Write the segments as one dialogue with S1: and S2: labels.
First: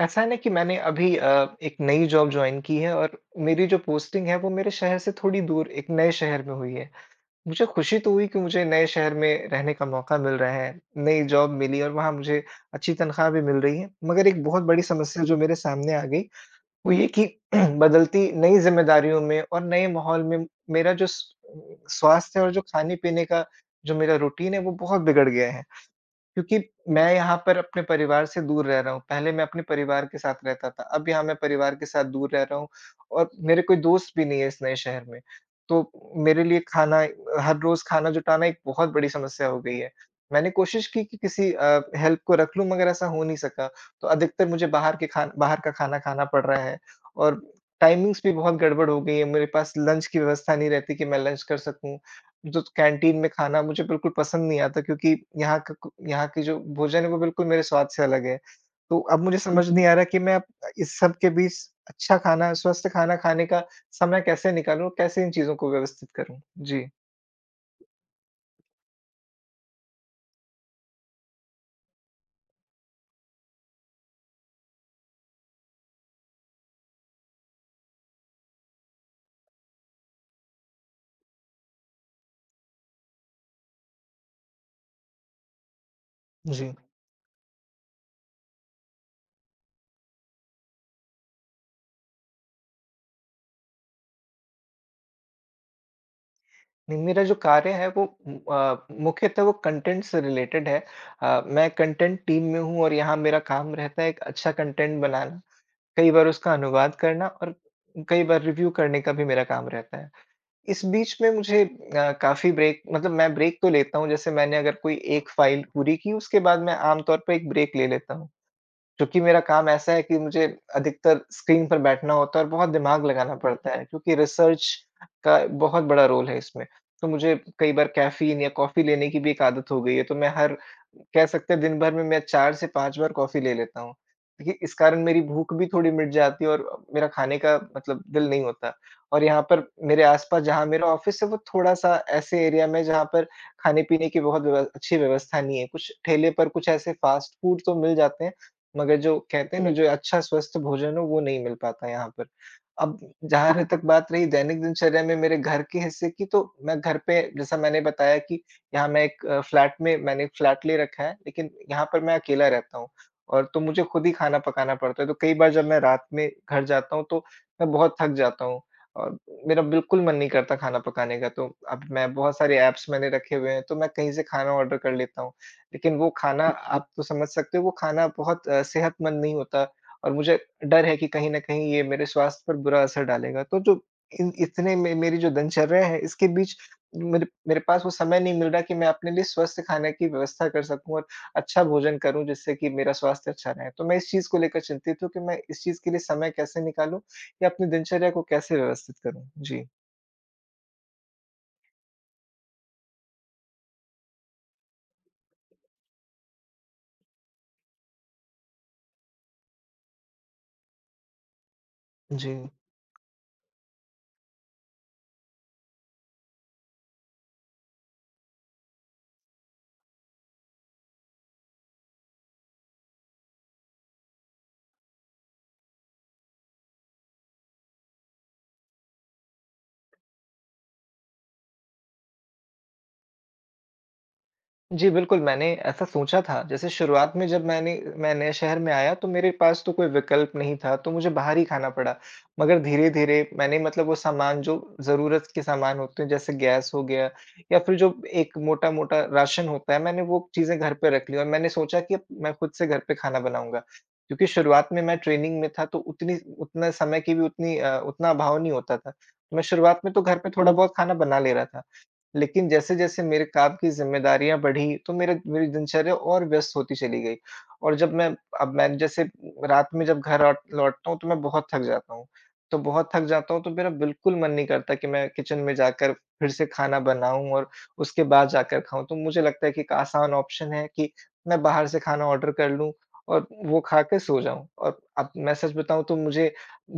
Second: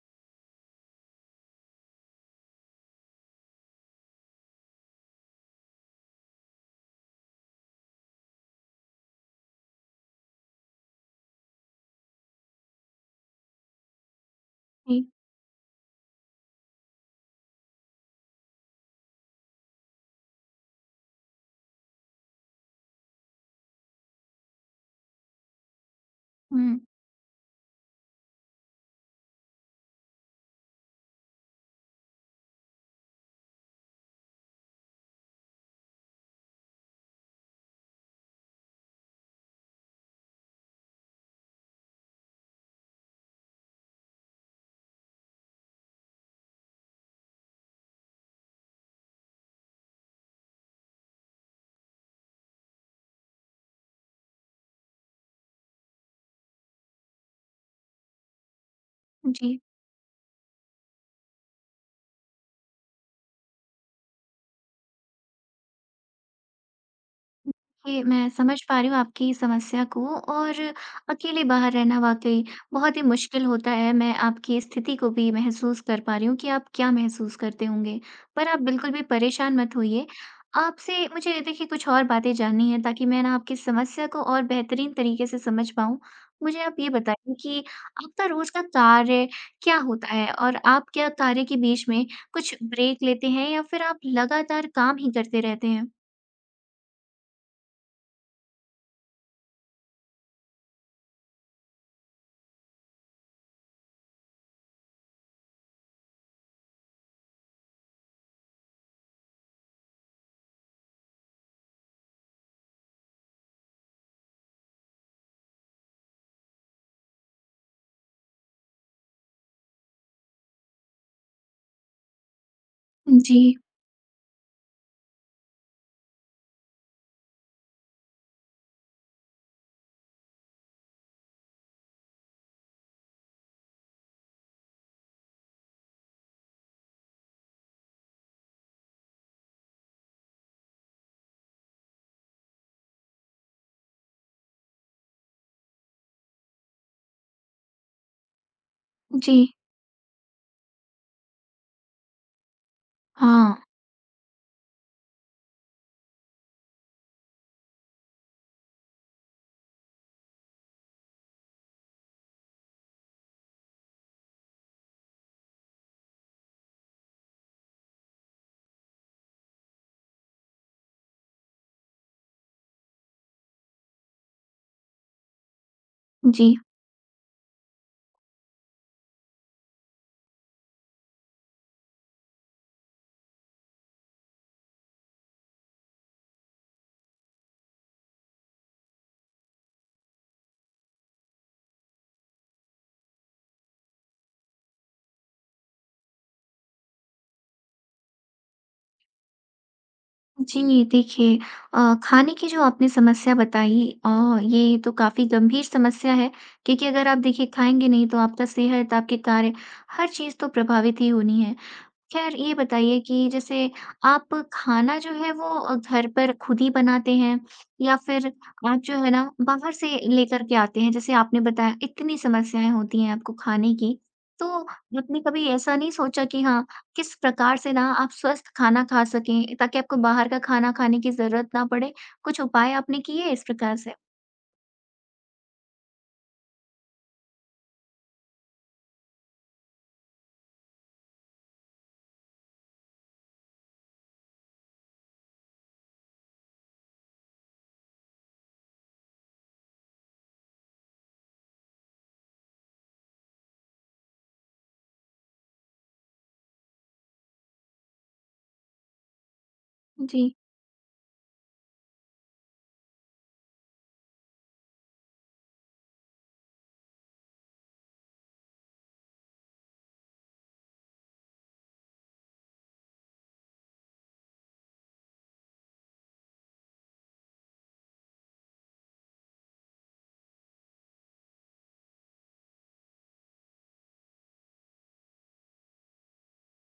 S1: ऐसा है ना कि मैंने अभी एक नई जॉब जॉइन की है और मेरी जो पोस्टिंग है वो मेरे शहर से थोड़ी दूर एक नए शहर में हुई है। मुझे खुशी तो हुई कि मुझे नए शहर में रहने का मौका मिल रहा है, नई जॉब मिली और वहाँ मुझे अच्छी तनख्वाह भी मिल रही है। मगर एक बहुत बड़ी
S2: जी,
S1: समस्या जो मेरे सामने आ गई वो ये कि बदलती नई ज़िम्मेदारियों में और नए माहौल में मेरा जो स स्वास्थ्य और जो खाने-पीने का जो मेरा रूटीन है वो बहुत बिगड़ गया है। क्योंकि
S2: हुँ,
S1: मैं यहाँ पर अपने परिवार से दूर रह रहा हूँ। पहले मैं अपने परिवार के साथ रहता था, अब यहाँ मैं परिवार के साथ दूर रह रहा हूँ और मेरे कोई दोस्त भी नहीं है इस नए शहर में। तो मेरे लिए खाना हर रोज़ खाना जुटाना एक बहुत बड़ी समस्या हो गई है। मैंने कोशिश की कि किसी हेल्प को रख लूँ मगर ऐसा हो नहीं सका। तो अधिकतर मुझे बाहर का खाना खाना पड़ रहा है और टाइमिंग्स भी बहुत गड़बड़ हो गई है। मेरे पास लंच की व्यवस्था नहीं रहती कि मैं लंच कर सकूँ। जो कैंटीन में खाना मुझे बिल्कुल पसंद नहीं आता, क्योंकि यहाँ का कु यहाँ की जो भोजन है वो बिल्कुल मेरे स्वाद से अलग है। तो अब मुझे
S2: जी।
S1: समझ हुँ। नहीं आ रहा कि मैं अब इस सब के बीच अच्छा खाना, स्वस्थ खाना खाने का समय कैसे निकालूँ? कैसे इन चीज़ों को व्यवस्थित करूँ? जी,
S2: देखिए, मैं समझ पा रही हूँ आपकी समस्या को और अकेले बाहर रहना वाक़ई बहुत ही मुश्किल होता है। मैं आपकी स्थिति को भी महसूस कर पा रही हूँ कि आप क्या महसूस करते होंगे। पर आप बिल्कुल भी परेशान मत होइए। आपसे मुझे देखिए कुछ और बातें जाननी हैं ताकि मैं ना आपकी समस्या को और बेहतरीन तरीके से समझ पाऊँ। मुझे
S1: जी।
S2: आप ये बताइए कि आपका रोज़ का कार्य क्या होता है? और आप क्या कार्य के बीच में कुछ ब्रेक लेते हैं या फिर आप लगातार काम ही करते रहते हैं?
S1: नहीं, मेरा जो कार्य है वो मुख्यतः वो कंटेंट से रिलेटेड है। मैं कंटेंट टीम में हूँ और यहाँ मेरा काम रहता है एक अच्छा कंटेंट बनाना, कई बार उसका अनुवाद करना और कई बार रिव्यू करने का भी मेरा काम रहता है। इस बीच में मुझे काफ़ी ब्रेक, मतलब मैं ब्रेक तो लेता हूँ, जैसे मैंने अगर कोई एक फ़ाइल पूरी की, उसके बाद मैं आमतौर पे एक ब्रेक ले लेता हूँ। क्योंकि मेरा काम ऐसा है कि मुझे अधिकतर स्क्रीन पर बैठना होता है और बहुत दिमाग लगाना
S2: जी,
S1: पड़ता है, क्योंकि रिसर्च का बहुत बड़ा रोल है इसमें। तो मुझे कई बार कैफ़ीन या कॉफ़ी लेने की भी एक आदत हो गई है, तो मैं, हर कह सकते हैं, दिन भर में मैं 4 से 5 बार कॉफ़ी ले लेता हूँ। देखिए, इस कारण मेरी भूख भी थोड़ी मिट जाती है और मेरा खाने का, मतलब, दिल नहीं होता। और यहाँ पर मेरे आस-पास जहाँ मेरा ऑफ़िस है वो थोड़ा-सा ऐसे एरिया में है जहाँ पर खाने-पीने की बहुत व्यव अच्छी व्यवस्था नहीं है। कुछ ठेले पर कुछ ऐसे फ़ास्ट फ़ूड तो मिल जाते हैं, मगर जो
S2: जी।
S1: कहते हैं ना, जो अच्छा स्वस्थ भोजन हो वो नहीं मिल पाता यहाँ पर। अब,
S2: हाँ,
S1: जहाँ तक बात रही दैनिक दिनचर्या में मेरे घर के हिस्से की, तो मैं घर पे, जैसा मैंने बताया कि यहाँ मैं एक अ, फ्लैट में मैंने एक फ्लैट ले रखा है, लेकिन यहाँ पर मैं अकेला रहता हूँ और तो मुझे खुद ही खाना पकाना पड़ता है। तो कई बार जब मैं रात में घर जाता हूँ तो मैं बहुत थक जाता हूँ और मेरा बिल्कुल मन नहीं करता खाना पकाने का। तो अब मैं बहुत सारे ऐप्स मैंने रखे हुए हैं, तो मैं कहीं से खाना ऑर्डर कर लेता हूँ। लेकिन वो खाना,
S2: जी।
S1: आप तो समझ सकते हो, वो खाना बहुत सेहतमंद नहीं होता और मुझे डर है कि कहीं न कहीं ये मेरे स्वास्थ्य पर बुरा असर डालेगा। तो जो इन इतने में मेरी जो दिनचर्या है, इसके बीच मेरे मेरे पास वो समय नहीं मिल रहा कि मैं अपने लिए स्वस्थ खाने की व्यवस्था कर सकूँ और अच्छा भोजन करूँ, जिससे कि मेरा स्वास्थ्य अच्छा रहे। तो मैं इस चीज़ को लेकर चिंतित हूँ कि मैं इस चीज़ के लिए समय कैसे निकालूँ या अपनी दिनचर्या को कैसे व्यवस्थित करूँ? जी।
S2: जी, देखिए खाने की जो आपने समस्या बताई ये तो काफ़ी गंभीर समस्या है क्योंकि अगर आप देखिए खाएँगे नहीं तो आपका सेहत, आपके कार्य, हर चीज़ तो प्रभावित ही होनी है।
S1: जी।
S2: खैर ये बताइए कि जैसे आप खाना जो है वो घर पर खुद ही बनाते हैं या फिर आप जो है ना बाहर से लेकर के आते हैं। जैसे आपने बताया, इतनी समस्याएं होती हैं आपको खाने की, तो आपने कभी ऐसा नहीं सोचा कि हाँ, किस प्रकार से ना आप स्वस्थ खाना खा सकें ताकि आपको बाहर का खाना खाने की जरूरत ना पड़े? कुछ उपाय आपने किए इस प्रकार से?
S1: जी, बिल्कुल, मैंने ऐसा सोचा था। जैसे शुरुआत में जब मैं नए शहर में आया, तो मेरे पास तो कोई विकल्प नहीं था, तो मुझे बाहर ही खाना पड़ा। मगर धीरे-धीरे मैंने, मतलब, वो सामान जो ज़रूरत के सामान होते हैं, जैसे गैस हो गया या फिर जो एक मोटा-मोटा राशन होता है, मैंने वो चीज़ें घर पे रख ली और मैंने सोचा कि अब मैं खुद से घर पे खाना बनाऊँगा। क्योंकि शुरुआत में मैं ट्रेनिंग में था, तो उतनी उतना समय की भी उतना अभाव नहीं होता था। तो मैं शुरुआत में तो घर
S2: जी,
S1: पे हुँ। थोड़ा-बहुत खाना बना ले रहा था। लेकिन जैसे-जैसे मेरे काम की ज़िम्मेदारियाँ बढ़ी, तो मेरे मेरी दिनचर्या और व्यस्त होती चली गई। और जब मैं, अब मैं, जैसे रात में जब घर आट लौटता हूँ, तो मैं बहुत थक जाता हूँ। तो बहुत थक जाता हूँ, तो मेरा बिल्कुल मन नहीं करता कि मैं किचन में जाकर फिर से खाना बनाऊँ और उसके बाद जाकर खाऊँ। तो मुझे लगता है कि एक आसान ऑप्शन है कि मैं बाहर से खाना ऑर्डर कर लूँ और वो खाके सो जाऊँ। और अब मैं सच बताऊँ, तो मुझे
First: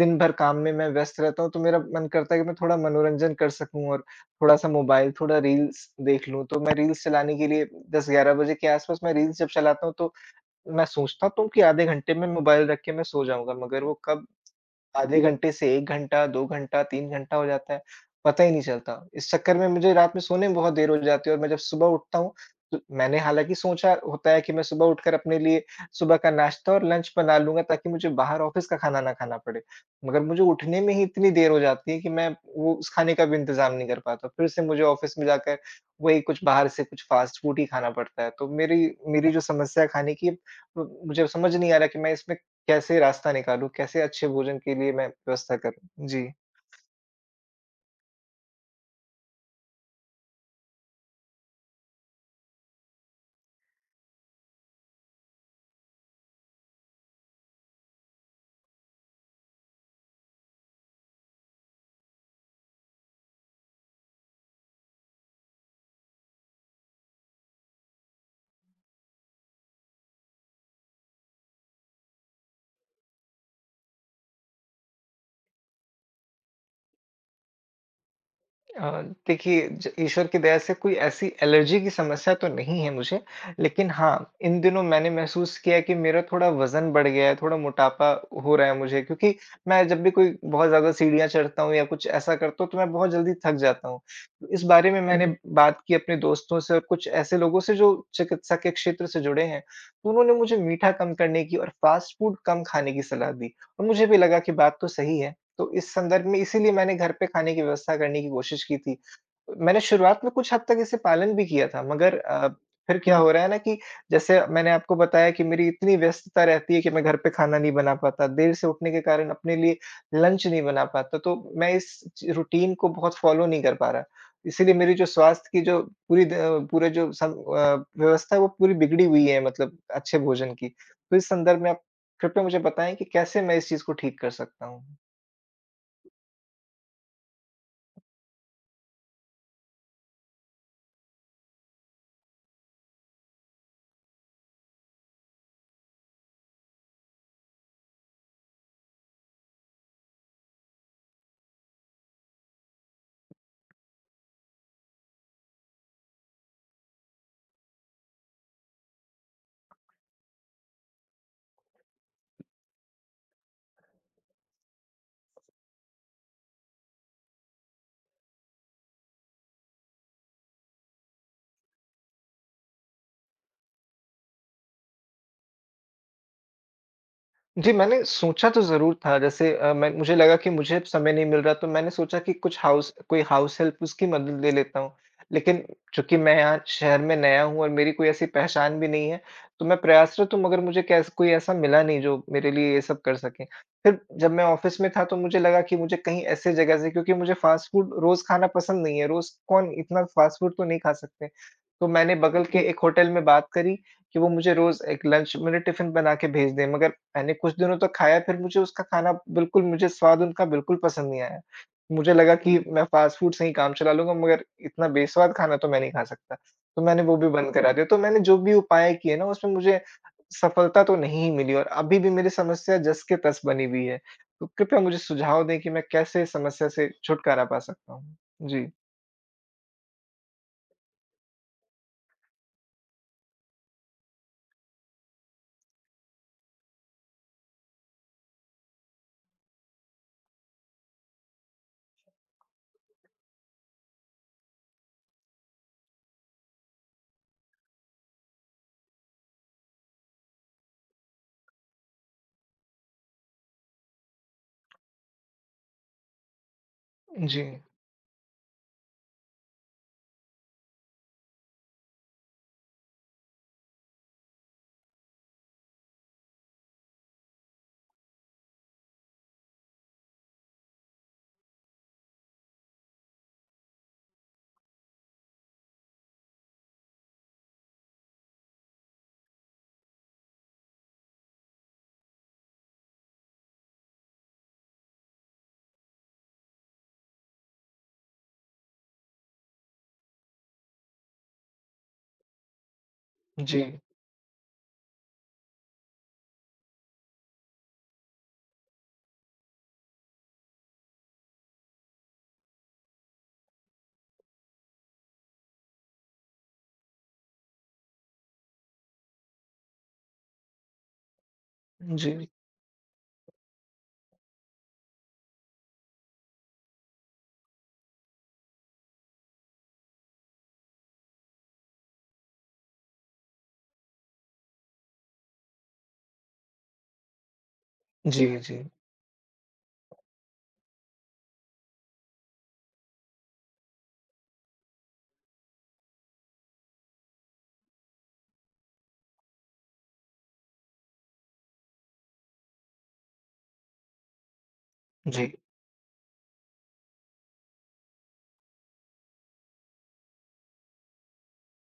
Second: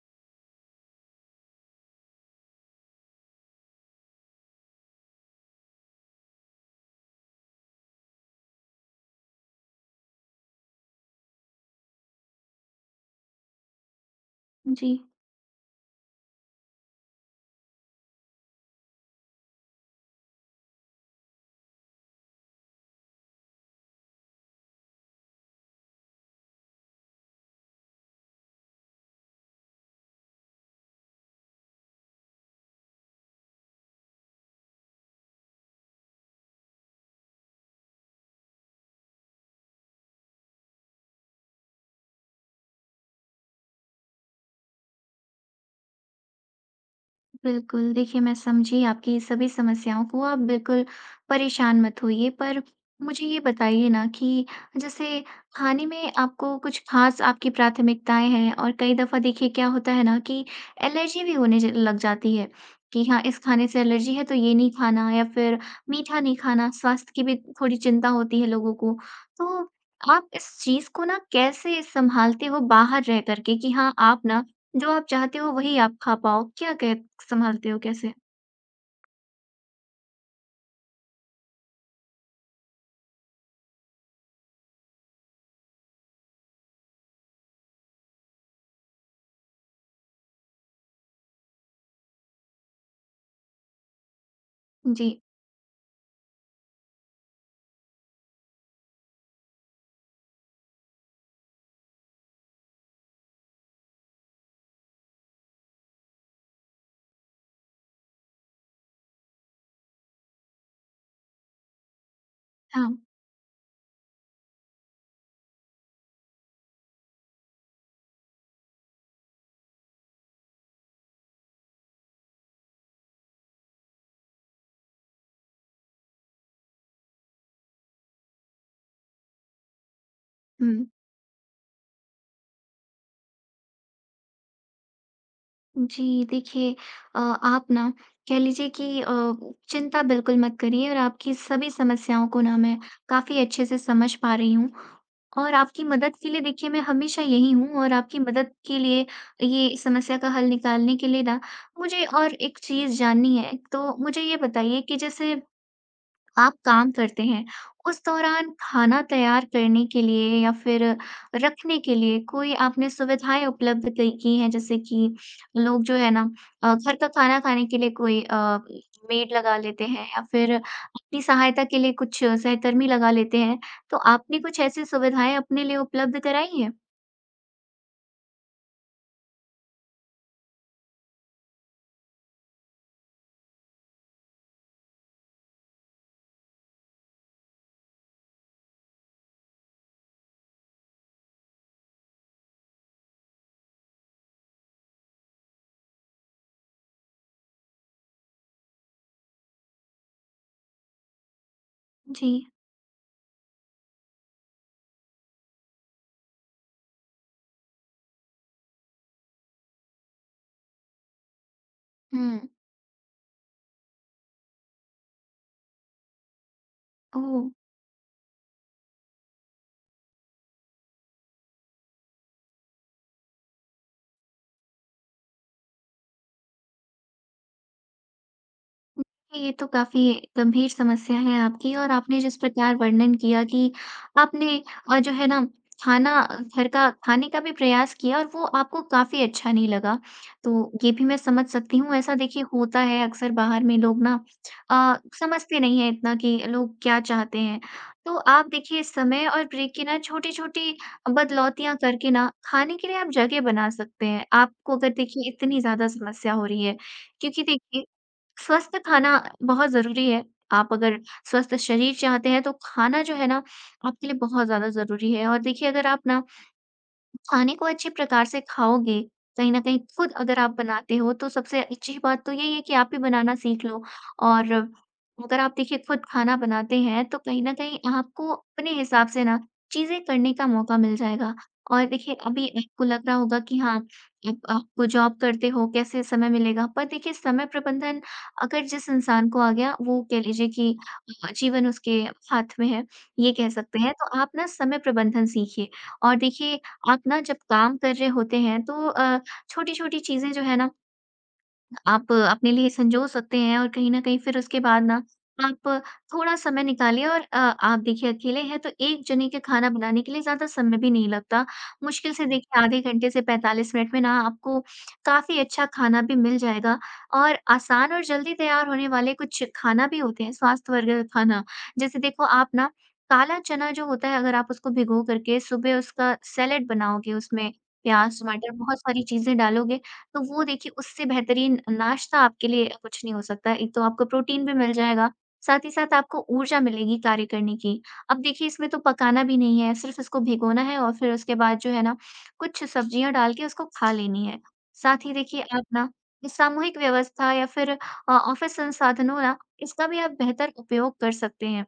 S1: दिन भर काम में मैं व्यस्त रहता हूँ, तो मेरा मन करता है कि मैं थोड़ा मनोरंजन कर सकूँ और थोड़ा-सा मोबाइल, थोड़ा रील्स देख लूँ। तो मैं रील्स चलाने के लिए 10-11 बजे के आस-पास मैं रील्स जब चलाता हूँ, तो मैं सोचता तो हूँ कि आधे घंटे में मोबाइल रख के मैं सो जाऊँगा, मगर वो कब
S2: जी,
S1: आधे घंटे से 1 घंटा, 2 घंटा, 3 घंटा हो जाता है, पता ही नहीं चलता। इस चक्कर में मुझे रात में सोने में बहुत देर हो जाती है और मैं जब सुबह उठता हूँ, तो मैंने हालाँकि सोचा होता है कि मैं सुबह उठकर अपने लिए सुबह का नाश्ता और लंच बना लूँगा ताकि मुझे बाहर ऑफ़िस का खाना ना खाना पड़े। मगर मुझे उठने में ही इतनी देर हो जाती है कि मैं वो उस खाने का भी इंतज़ाम नहीं कर पाता। फिर से मुझे ऑफ़िस में जाकर वही कुछ बाहर से कुछ फ़ास्ट फ़ूड ही खाना पड़ता है। तो मेरी मेरी जो समस्या है खाने की, म मुझे समझ नहीं आ रहा कि मैं इसमें कैसे रास्ता निकालूँ? कैसे अच्छे भोजन के लिए मैं व्यवस्था करूँ? जी।
S2: बिल्कुल, देखिए मैं समझी आपकी सभी समस्याओं को, आप बिल्कुल परेशान मत होइए। पर मुझे ये बताइए ना कि जैसे खाने में आपको कुछ ख़ास आपकी प्राथमिकताएँ हैं। और कई दफ़ा देखिए क्या होता है ना कि एलर्जी भी होने ज लग जाती है कि हाँ, इस खाने से एलर्जी है तो ये नहीं खाना या फिर मीठा नहीं खाना, स्वास्थ्य की भी थोड़ी चिंता होती है लोगों को। तो आप इस चीज़ को ना कैसे सँभालते हो बाहर रह कर के कि हाँ, आप ना जो आप चाहते हो वही आप खा पाओ, क्या कह सँभालते हो कैसे?
S1: अ, देखिए, ज ईश्वर की दया से कोई ऐसी एलर्जी की समस्या तो नहीं है मुझे, लेकिन हाँ, इन दिनों मैंने महसूस किया है कि मेरा थोड़ा वज़न बढ़ गया है, थोड़ा मोटापा हो रहा है मुझे, क्योंकि मैं जब भी कोई बहुत ज़्यादा सीढ़ियाँ चढ़ता हूँ या कुछ ऐसा करता हूँ, तो मैं बहुत जल्दी थक जाता हूँ। तो इस बारे में
S2: जी,
S1: मैंने बात की अपने दोस्तों से और कुछ ऐसे लोगों से जो चिकित्सा के क्षेत्र से जुड़े हैं, तो उन्होंने मुझे मीठा कम करने की और फ़ास्ट फ़ूड कम खाने की सलाह दी और मुझे भी लगा कि बात तो सही है। तो इस संदर्भ में इसीलिए मैंने घर पे खाने की व्यवस्था करने की कोशिश की थी। मैंने शुरुआत में कुछ हद तक इसे पालन भी किया था, मगर
S2: हाँ,
S1: फिर क्या हो रहा है ना कि, जैसे मैंने आपको बताया कि मेरी इतनी व्यस्तता रहती है कि मैं घर पे खाना नहीं बना पाता, देर से उठने के कारण अपने लिए लंच नहीं बना पाता, तो मैं इस च रूटीन को बहुत फ़ॉलो नहीं कर पा रहा। इसीलिए मेरी जो स्वास्थ्य की, जो पूरी द पूरे जो व्यवस्था है वो पूरी बिगड़ी हुई है, मतलब अच्छे भोजन की।
S2: हुँ।
S1: तो इस संदर्भ में आप कृपया मुझे बताएँ कि कैसे मैं इस चीज़ को ठीक कर सकता हूँ?
S2: जी, देखिए आप ना कह लीजिए कि चिंता बिल्कुल मत करिए और आपकी सभी समस्याओं को ना मैं काफ़ी अच्छे से समझ पा रही हूँ और आपकी मदद के लिए देखिए मैं हमेशा यही हूँ। और आपकी मदद के लिए, ये समस्या का हल निकालने के लिए ना, मुझे और एक चीज़ जाननी है। तो मुझे ये बताइए कि जैसे आप काम करते हैं, उस दौरान खाना तैयार करने के लिए या फिर रखने के लिए कोई आपने सुविधाएँ उपलब्ध कई की हैं? जैसे कि लोग जो है ना घर का खाना खाने के लिए कोई मेड लगा लेते हैं या फिर अपनी सहायता के लिए कुछ सहकर्मी लगा लेते हैं। तो आपने कुछ ऐसी सुविधाएँ अपने लिए उपलब्ध कराई हैं?
S1: जी, मैंने सोचा तो ज़रूर था। जैसे मैं मुझे लगा कि मुझे अब समय नहीं मिल रहा, तो मैंने सोचा कि कुछ हाउस कोई हाउस हेल्प उसकी मदद ले लेता हूँ। लेकिन चूँकि मैं यहाँ शहर में नया हूँ और मेरी कोई ऐसी पहचान भी नहीं है, तो मैं प्रयासरत हूँ, मगर मुझे कैस कोई ऐसा मिला नहीं जो मेरे लिए ये सब कर सके। फिर जब मैं ऑफ़िस में था तो मुझे लगा कि मुझे कहीं ऐसे जगह से, क्योंकि मुझे फ़ास्ट फूड रोज़ खाना पसंद नहीं है, रोज़ कौन इतना फ़ास्ट फूड तो नहीं खा सकते। तो मैंने
S2: जी।
S1: बगल के एक होटल में बात करी कि वो मुझे रोज़ एक लंच मेरे टिफ़िन बना के भेज दें, मगर मैंने कुछ दिनों तक खाया, फिर मुझे स्वाद उनका बिल्कुल पसंद नहीं आया। मुझे लगा
S2: हुँ।
S1: कि मैं फ़ास्ट फ़ूड से ही काम चला लूँगा, मगर इतना बेस्वाद खाना तो मैं नहीं खा सकता। तो मैंने वो भी
S2: ओह!
S1: बंद करा दिया। तो मैंने जो भी उपाय किए ना, उसमें मुझे सफलता तो नहीं मिली और अभी भी मेरी समस्या जस के तस बनी हुई है। तो कृपया मुझे सुझाव दें कि मैं कैसे इस समस्या से छुटकारा पा सकता हूँ? जी।
S2: ये तो काफ़ी गंभीर समस्या है आपकी। और आपने जिस प्रकार वर्णन किया कि आपने जो है ना खाना घर का खाने का भी प्रयास किया और वो आपको काफ़ी अच्छा नहीं लगा। तो ये भी मैं समझ सकती हूँ, ऐसा देखिए होता है अक्सर बाहर में लोग ना समझते नहीं हैं इतना कि लोग क्या चाहते हैं। तो आप देखिए समय और ब्रेक की ना छोटी-छोटी बदलौतियाँ करके ना खाने के लिए आप जगह बना सकते हैं, आपको अगर देखिए इतनी ज़्यादा समस्या हो रही है। क्योंकि
S1: जी।
S2: देखिए स्वस्थ खाना बहुत ज़रूरी है। आप अगर स्वस्थ शरीर चाहते हैं तो खाना जो है ना आपके लिए बहुत ज़्यादा ज़रूरी है। और देखिए अगर आप ना खाने को अच्छे प्रकार से खाओगे, कहीं न कहीं खुद अगर आप बनाते हो, तो सबसे अच्छी बात तो यही है कि आप भी बनाना सीख लो। और अगर आप देखिए खुद खाना बनाते हैं, तो कहीं न कहीं आपको अपने हिसाब से ना चीज़ें करने का मौका मिल जाएगा। और देखिए अभी आपको लग रहा होगा कि हाँ, आप आपको जॉब करते हो, कैसे समय मिलेगा? पर देखिए समय प्रबंधन अगर जिस इंसान को आ गया, वो कह लीजिए कि जीवन उसके हाथ में है, ये कह
S1: जी।
S2: सकते हैं। तो आप ना समय प्रबंधन सीखिए। और देखिए आप ना जब काम कर रहे होते हैं तो छोटी-छोटी चीज़ें जो है ना आप अपने लिए सँजो सकते हैं। और कहीं न कहीं फिर उसके बाद ना आप थोड़ा समय निकालिए और आप देखिए अकेले हैं तो 1 जने के खाना बनाने के लिए ज़्यादा समय भी नहीं लगता। मुश्किल से
S1: जी।
S2: देखिए आधे घंटे से 45 मिनट में ना आपको काफ़ी अच्छा खाना भी मिल जाएगा और आसान और जल्दी तैयार होने वाले कुछ खाना भी होते हैं स्वास्थ्य वर्ग खाना। जैसे देखो आप ना काला चना जो होता है अगर आप उसको भिगो करके सुबह उसका सैलेड बनाओगे, उसमें प्याज़,
S1: जी,
S2: टमाटर
S1: जी।
S2: बहुत सारी चीज़ें डालोगे, तो वो देखिए उससे बेहतरीन नाश्ता आपके लिए कुछ नहीं हो सकता। एक तो आपको प्रोटीन भी मिल जाएगा, साथ ही साथ आपको ऊर्जा मिलेगी कार्य करने की। अब देखिए इसमें तो पकाना भी नहीं है, सिर्फ़ इसको भिगोना है और फिर उसके बाद जो है ना कुछ सब्जियाँ डाल के उसको खा लेनी है। साथ ही
S1: जी। जी।
S2: देखिए आप ना इस सामूहिक व्यवस्था या फिर ऑफ़िस संसाधनों ना इसका भी आप बेहतर उपयोग कर सकते हैं।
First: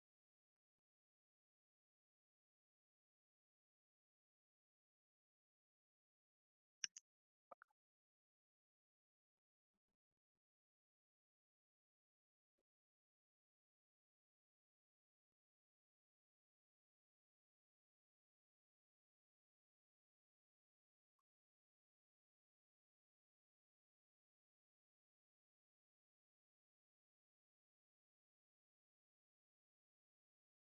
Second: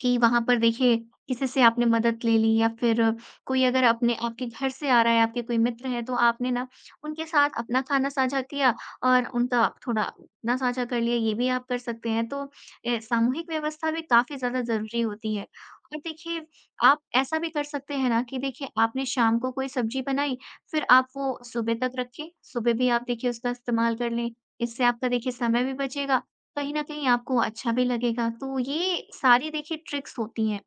S2: कि वहाँ पर देखिए किसी से आपने मदद ले ली या फिर कोई अगर अपने आपके घर से आ रहा है, आपके कोई मित्र हैं तो आपने ना उनके साथ अपना खाना साझा किया और उनका आप थोड़ा अपना साझा कर लिया, ये भी आप कर सकते हैं। तो सामूहिक व्यवस्था भी काफ़ी ज़्यादा ज़रूरी होती है। और देखिए आप ऐसा भी कर सकते हैं ना कि देखिए आपने शाम को कोई सब्ज़ी बनाई, फिर आप वो सुबह तक रखें, सुबह भी आप देखिए उसका इस्तेमाल कर लें। इससे आपका देखिए समय भी बचेगा, कहीं न कहीं आपको अच्छा भी लगेगा। तो ये सारी देखिए ट्रिक्स होती हैं।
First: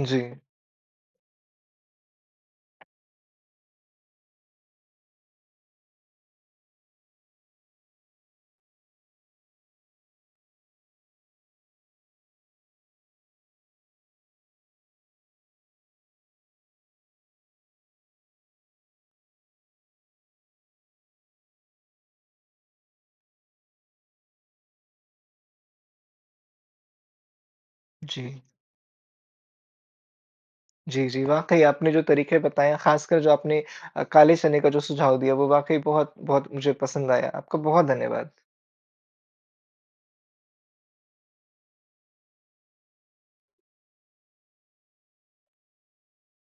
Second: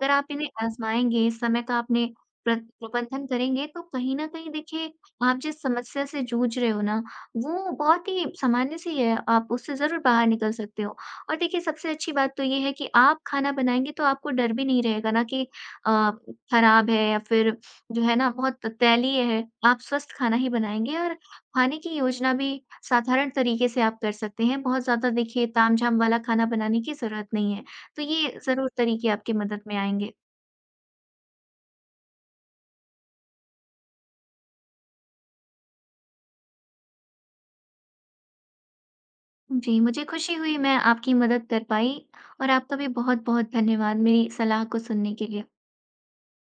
S2: अगर
S1: जी।
S2: आप इन्हें आज़माएँगे, समय का आपने प्रबंधन करेंगे तो कहीं न कहीं देखिए आप जिस समस्या से जूझ रहे हो ना, वो बहुत ही सामान्य सी है, आप उससे ज़रूर बाहर निकल सकते हो। और देखिए सबसे अच्छी बात तो ये है कि आप खाना बनाएँगे तो आपको डर भी नहीं रहेगा ना कि अ, खराब है या फिर जो है ना बहुत तैलीय है, आप स्वस्थ खाना ही बनाएँगे और खाने की योजना भी साधारण तरीके से आप कर सकते हैं। बहुत ज़्यादा देखिए तामझाम वाला खाना बनाने की ज़रूरत नहीं है। तो
S1: जी,
S2: ये ज़रूर तरीके आपकी मदद में आएँगे।
S1: जी, जी, वाक़ई आपने जो तरीके बताए, ख़ासकर जो आपने काले चने का जो सुझाव दिया, वो वाक़ई बहुत-बहुत मुझे पसंद आया। आपका बहुत धन्यवाद।
S2: जी, मुझे खुशी हुई मैं आपकी मदद कर पाई और आपका भी बहुत-बहुत धन्यवाद मेरी सलाह को सुनने के लिए।